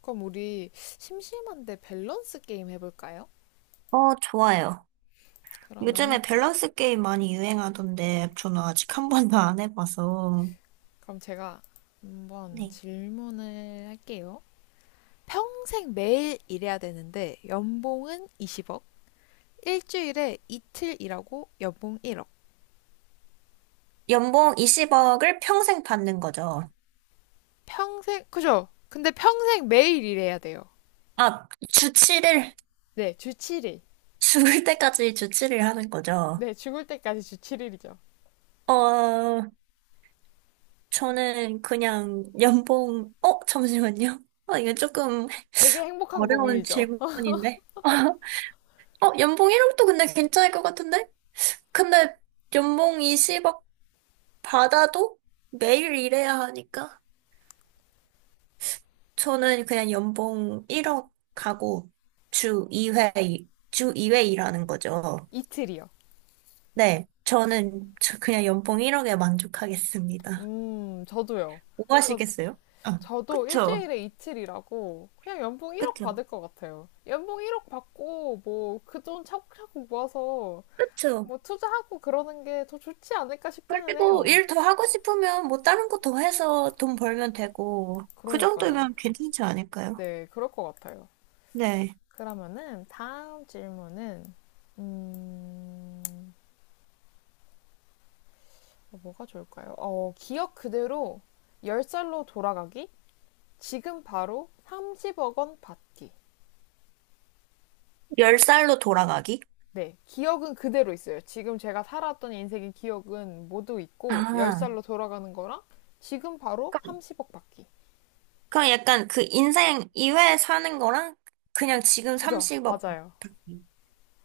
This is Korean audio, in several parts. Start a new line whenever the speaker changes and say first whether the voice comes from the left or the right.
left: 그럼 우리 심심한데 밸런스 게임 해볼까요?
right: 좋아요.
left: 그러면
right: 요즘에 밸런스 게임 많이 유행하던데 저는 아직 한 번도 안 해봐서.
left: 그럼 제가 한번
right: 네.
left: 질문을 할게요. 평생 매일 일해야 되는데 연봉은 20억, 일주일에 이틀 일하고 연봉 1억.
right: 연봉 20억을 평생 받는 거죠.
left: 평생 그죠? 근데 평생 매일 일해야 돼요.
right: 아, 주치를,
left: 네, 주 7일.
right: 죽을 때까지 주치를 하는 거죠.
left: 네, 죽을 때까지 주 7일이죠.
right: 어, 저는 그냥 연봉, 잠시만요. 이거 조금
left: 되게 행복한
right: 어려운
left: 고민이죠.
right: 질문인데. 연봉 1억도 근데 괜찮을 것 같은데? 근데 연봉 20억 받아도 매일 일해야 하니까. 저는 그냥 연봉 1억 하고 주 2회, 주 이회 일하는 거죠.
left: 이틀이요.
right: 네, 저는 그냥 연봉 1억에 만족하겠습니다.
left: 저도요.
right: 뭐
left: 저
right: 하시겠어요? 아,
left: 저도
right: 그쵸.
left: 일주일에 이틀이라고 그냥 연봉 1억
right: 그쵸.
left: 받을 것 같아요. 연봉 1억 받고 뭐 그 돈 차곡차곡 모아서
right: 그쵸.
left: 뭐 투자하고 그러는 게 더 좋지 않을까 싶기는
right: 그리고
left: 해요.
right: 일 더 하고 싶으면 뭐 다른 거 더 해서 돈 벌면 되고, 그
left: 그러니까요.
right: 정도면 괜찮지 않을까요?
left: 네, 그럴 것 같아요.
right: 네.
left: 그러면은 다음 질문은 음, 뭐가 좋을까요? 기억 그대로 10살로 돌아가기? 지금 바로 30억 원 받기.
right: 10살로 돌아가기?
left: 네, 기억은 그대로 있어요. 지금 제가 살았던 인생의 기억은 모두 있고,
right: 아,
left: 10살로 돌아가는 거랑 지금 바로
right: 그럼
left: 30억 받기.
right: 그럼 약간 그 인생 2회 사는 거랑 그냥 지금
left: 그죠?
right: 30억.
left: 맞아요.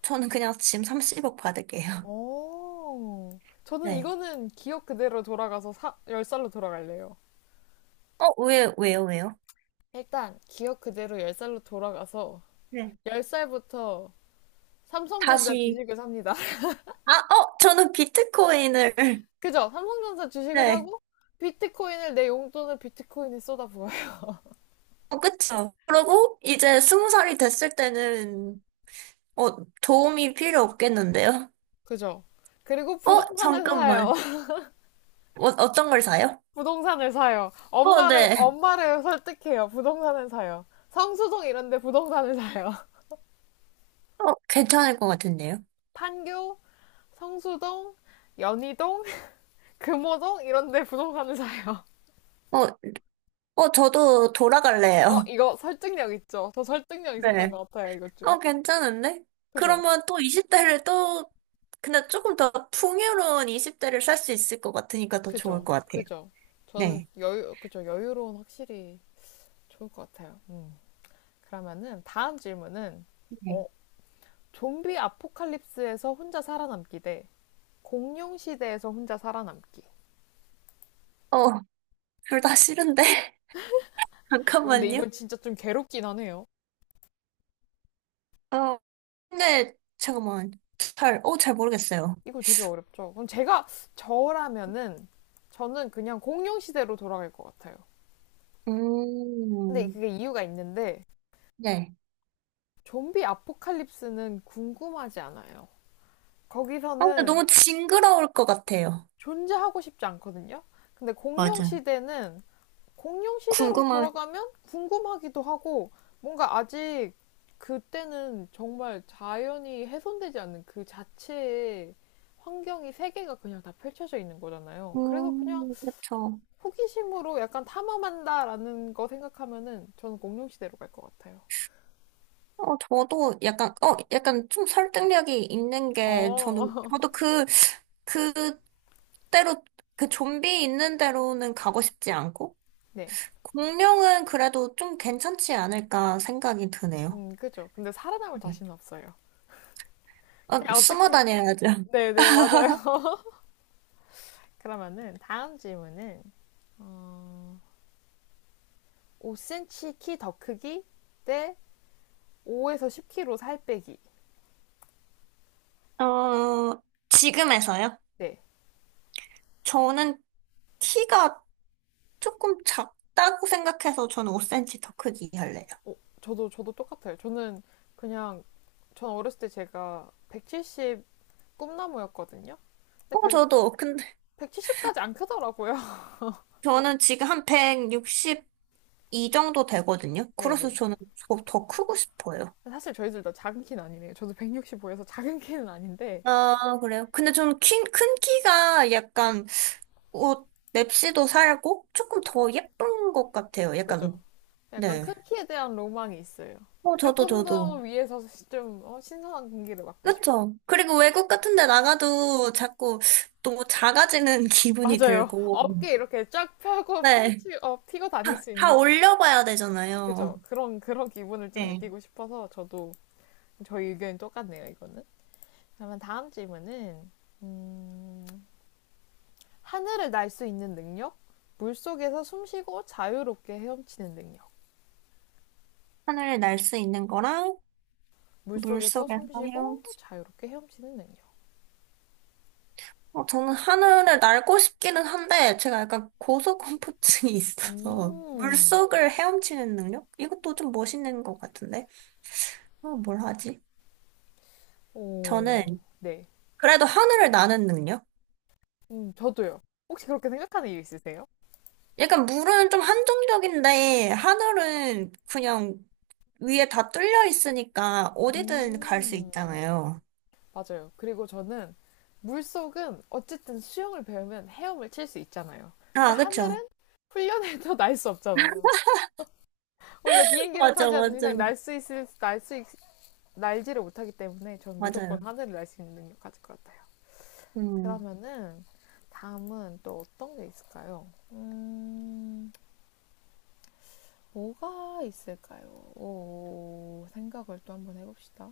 right: 저는 그냥 지금 30억 받을게요.
left: 오, 저는
right: 네.
left: 이거는 기억 그대로 돌아가서 10살로 돌아갈래요.
right: 어, 왜요, 왜요?
left: 일단, 기억 그대로 10살로 돌아가서
right: 네.
left: 10살부터 삼성전자
right: 다시,
left: 주식을 삽니다.
right: 아, 저는 비트코인을,
left: 그죠? 삼성전자 주식을
right: 네.
left: 사고, 비트코인을 내 용돈을 비트코인에 쏟아부어요.
right: 그쵸. 그러고, 이제 20살이 됐을 때는, 어, 도움이 필요 없겠는데요?
left: 그죠? 그리고 부동산을 사요.
right: 잠깐만. 어떤 걸 사요?
left: 부동산을 사요. 엄마를,
right: 네.
left: 엄마를 설득해요. 부동산을 사요. 성수동 이런데 부동산을 사요.
right: 괜찮을 것 같은데요?
left: 판교, 성수동, 연희동, 금호동 이런데 부동산을 사요.
right: 어, 저도
left: 어,
right: 돌아갈래요.
left: 이거 설득력 있죠? 저 설득력 있었던
right: 네.
left: 것 같아요, 이것 좀.
right: 괜찮은데?
left: 그죠?
right: 그러면 또 20대를 또, 근데 조금 더 풍요로운 20대를 살 수 있을 것 같으니까 더 좋을
left: 그죠?
right: 것 같아요.
left: 그죠? 저는
right: 네.
left: 여유, 그죠? 여유로운 확실히 좋을 것 같아요. 음. 그러면은 다음 질문은,
right: 네.
left: 어, 좀비 아포칼립스에서 혼자 살아남기 대 공룡 시대에서 혼자 살아남기.
right: 어, 둘 다 싫은데?
left: 어, 근데
right: 잠깐만요.
left: 이건 진짜 좀 괴롭긴 하네요.
right: 어, 근데, 잠깐만. 잘 모르겠어요.
left: 이거 되게 어렵죠. 그럼 제가 저라면은 저는 그냥 공룡 시대로 돌아갈 것 같아요. 근데
right: 음,
left: 그게 이유가 있는데
right: 네.
left: 좀비 아포칼립스는 궁금하지 않아요.
right: 아, 근데
left: 거기서는
right: 너무 징그러울 것 같아요.
left: 존재하고 싶지 않거든요. 근데 공룡
right: 맞아.
left: 시대는 공룡 시대로
right: 궁금한,
left: 돌아가면 궁금하기도 하고 뭔가 아직 그때는 정말 자연이 훼손되지 않는 그 자체의 환경이 세계가 그냥 다 펼쳐져 있는 거잖아요. 그래서 그냥
right: 그쵸.
left: 호기심으로 약간 탐험한다라는 거 생각하면은 저는 공룡 시대로 갈 것 같아요.
right: 저도 약간, 약간 좀 설득력이 있는 게,
left: 어,
right: 저도 그, 그대로 그 좀비 있는 대로는 가고 싶지 않고
left: 네,
right: 공룡은 그래도 좀 괜찮지 않을까 생각이 드네요.
left: 그죠. 근데 살아남을
right: 네.
left: 자신은 없어요. 그냥
right: 숨어
left: 어떻게?
right: 다녀야죠.
left: 네, 네, 맞아요. 그러면은 다음 질문은 어, 5cm 키 더 크기 대 5에서 10kg 살 빼기.
right: 어, 지금에서요?
left: 네.
right: 저는 키가 조금 작다고 생각해서 저는 5cm 더 크기 할래요.
left: 어, 저도 저도 똑같아요. 저는 그냥 전 어렸을 때 제가 170 꿈나무였거든요. 근데
right: 저도. 근데
left: 1칠십7 0까지 안 크더라고요.
right: 저는 지금 한 162 정도 되거든요. 그래서
left: 네네.
right: 저는 더 크고 싶어요.
left: 사실 저희들 다 작은 키는 아니네요. 저도 165여서 작은 키는 아닌데
right: 아, 그래요? 근데 저는 큰 키가 약간 옷 맵시도 살고 조금 더 예쁜 것 같아요.
left: 그죠?
right: 약간
left: 약간 큰
right: 네.
left: 키에 대한 로망이 있어요.
right: 저도
left: 조금 더
right: 저도
left: 위에서 좀 어, 신선한 공기를 맡고 싶은.
right: 그쵸. 그리고 외국 같은 데 나가도 자꾸 너무 작아지는 기분이
left: 맞아요.
right: 들고
left: 어깨 이렇게 쫙 펴고
right: 네.
left: 피고 다닐
right: 다,
left: 수
right: 다
left: 있는
right: 올려봐야
left: 그죠?
right: 되잖아요.
left: 그런 기분을 좀
right: 네.
left: 느끼고 싶어서 저도 저희 의견이 똑같네요, 이거는. 그러면 다음 질문은, 음, 하늘을 날 수 있는 능력? 물 속에서 숨 쉬고 자유롭게 헤엄치는 능력.
right: 하늘을 날 수 있는 거랑
left: 물 속에서
right: 물속에서
left: 숨 쉬고
right: 헤엄, 치.
left: 자유롭게 헤엄치는 능력.
right: 저는 하늘을 날고 싶기는 한데 제가 약간 고소공포증이 있어서
left: 음,
right: 물속을 헤엄치는 능력? 이것도 좀 멋있는 것 같은데. 뭘 하지? 저는
left: 오, 네.
right: 그래도 하늘을 나는 능력?
left: 저도요. 혹시 그렇게 생각하는 이유 있으세요?
right: 약간 물은 좀 한정적인데, 하늘은 그냥 위에 다 뚫려 있으니까 어디든 갈 수
left: 음,
right: 있잖아요.
left: 맞아요. 그리고 저는 물속은 어쨌든 수영을 배우면 헤엄을 칠 수 있잖아요. 근데
right: 아, 그쵸.
left: 하늘은 훈련해도 날 수 없잖아요. 우리가 비행기를
right: 맞아,
left: 타지 않는
right: 맞아.
left: 이상 날 수 있을 날 수 날지를 못하기 때문에 전 무조건
right: 맞아요.
left: 하늘을 날 수 있는 능력 가질 것 같아요.
right: 음.
left: 그러면은 다음은 또 어떤 게 있을까요? 뭐가 있을까요? 오, 생각을 또 한번 해봅시다.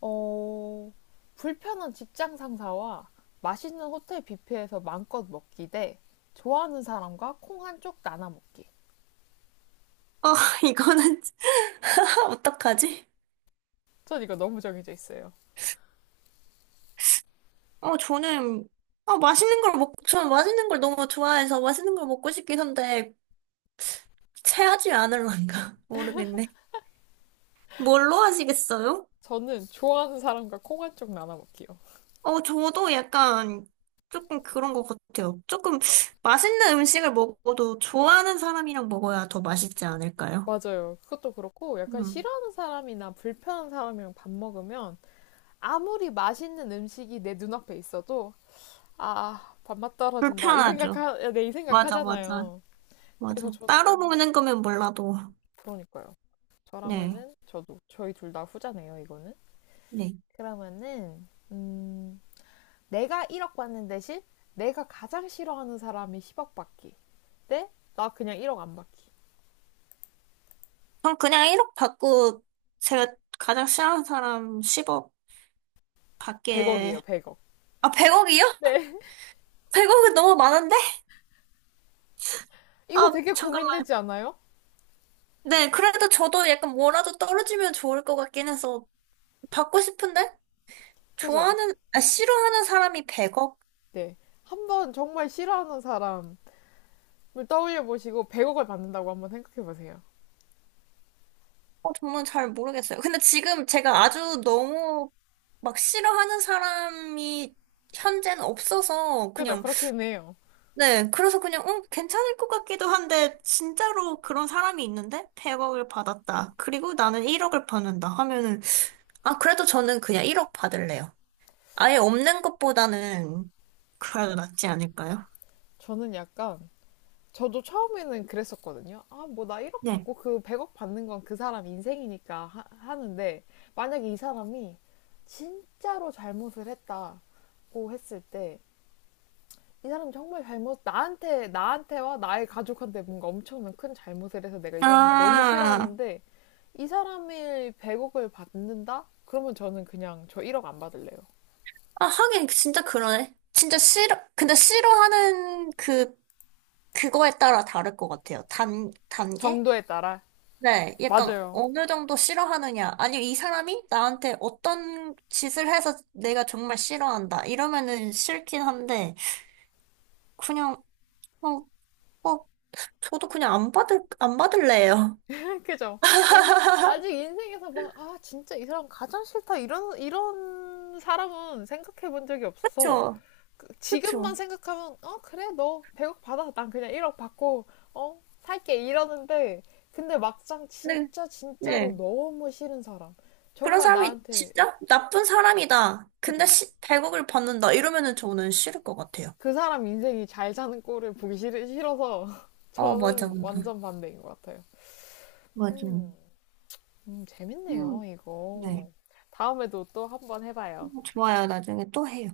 left: 어, 불편한 직장 상사와 맛있는 호텔 뷔페에서 마음껏 먹기 대 좋아하는 사람과 콩 한쪽 나눠 먹기.
right: 아, 진 어떡하지?
left: 전 이거 너무 정해져 있어요.
right: 어, 저는, 아, 저는 맛있는 걸 너무 좋아해서 맛있는 걸 먹고 싶긴 한데, 체하지 않을런가? 모르겠네. 뭘로 하시겠어요?
left: 저는 좋아하는 사람과 콩 한쪽 나눠 먹기요.
right: 저도 약간 조금 그런 것 같아요. 조금 맛있는 음식을 먹어도 좋아하는 사람이랑 먹어야 더 맛있지 않을까요?
left: 맞아요. 그것도 그렇고 약간
right: 음,
left: 싫어하는 사람이나 불편한 사람이랑 밥 먹으면 아무리 맛있는 음식이 내 눈앞에 있어도 아, 밥맛 떨어진다.
right: 불편하죠.
left: 네, 이
right: 맞아, 맞아,
left: 생각하잖아요.
right: 맞아.
left: 그래서
right: 따로
left: 저는
right: 먹는 거면 몰라도.
left: 그러니까요.
right: 네,
left: 저라면은 저도 저희 둘 다 후자네요, 이거는.
right: 네.
left: 그러면은 내가 1억 받는 대신 내가 가장 싫어하는 사람이 10억 받기. 네? 나 그냥 1억 안 받기.
right: 전 그냥 1억 받고 제가 가장 싫어하는 사람 10억 받게.
left: 100억이에요, 100억.
right: 아, 100억이요?
left: 네.
right: 100억은 너무 많은데?
left: 이거
right: 아,
left: 되게
right: 잠깐만.
left: 고민되지 않아요?
right: 네, 그래도 저도 약간 뭐라도 떨어지면 좋을 것 같긴 해서 받고 싶은데?
left: 그죠?
right: 아, 싫어하는 사람이 100억?
left: 네. 한번 정말 싫어하는 사람을 떠올려 보시고 100억을 받는다고 한번 생각해 보세요.
right: 정말 잘 모르겠어요. 근데 지금 제가 아주 너무 막 싫어하는 사람이 현재는 없어서
left: 그죠?
right: 그냥,
left: 그렇긴 해요.
right: 네, 그래서 그냥, 응, 괜찮을 것 같기도 한데, 진짜로 그런 사람이 있는데? 100억을 받았다. 그리고 나는 1억을 받는다 하면은, 아, 그래도 저는 그냥 1억 받을래요. 아예 없는 것보다는 그래도 낫지 않을까요?
left: 저는 약간, 저도 처음에는 그랬었거든요. 아, 뭐 나 1억
right: 네.
left: 받고 그 100억 받는 건 그 사람 인생이니까 하는데, 만약에 이 사람이 진짜로 잘못을 했다고 했을 때, 이 사람 정말 잘못, 나한테와 나의 가족한테 뭔가 엄청난 큰 잘못을 해서 내가 이 사람을 너무
right: 아,
left: 싫어하는데, 이 사람일 100억을 받는다? 그러면 저는 그냥 저 1억 안 받을래요.
right: 아, 하긴 진짜 그러네. 진짜 싫어, 근데 싫어하는 그, 그거에 따라 다를 것 같아요. 단계?
left: 정도에 따라.
right: 네, 약간
left: 맞아요.
right: 어느 정도 싫어하느냐. 아니면 이 사람이 나한테 어떤 짓을 해서 내가 정말 싫어한다. 이러면은 싫긴 한데, 그냥, 어, 어, 저도 그냥 안 받을래요.
left: 그죠? 인생, 아직 인생에서 막, 아, 진짜 이 사람 가장 싫다. 이런 사람은 생각해 본 적이 없어.
right: 그쵸,
left: 그,
right: 그쵸.
left: 지금만 생각하면, 어, 그래, 너 100억 받아. 난 그냥 1억 받고, 어, 살게. 이러는데, 근데 막상
right: 네,
left: 진짜로
right: 네.
left: 너무 싫은 사람.
right: 그런
left: 정말
right: 사람이
left: 나한테,
right: 진짜 나쁜 사람이다. 근데
left: 그죠?
right: 100억을 받는다. 이러면은 저는 싫을 것 같아요.
left: 그 사람 인생이 잘 사는 꼴을 보기 싫어서
right: 맞아,
left: 저는
right: 맞아.
left: 완전 반대인 것 같아요.
right: 맞아.
left: 음. 재밌네요,
right: 음, 네.
left: 이거. 다음에도 또 한번 해봐요.
right: 좋아요. 나중에 또 해요.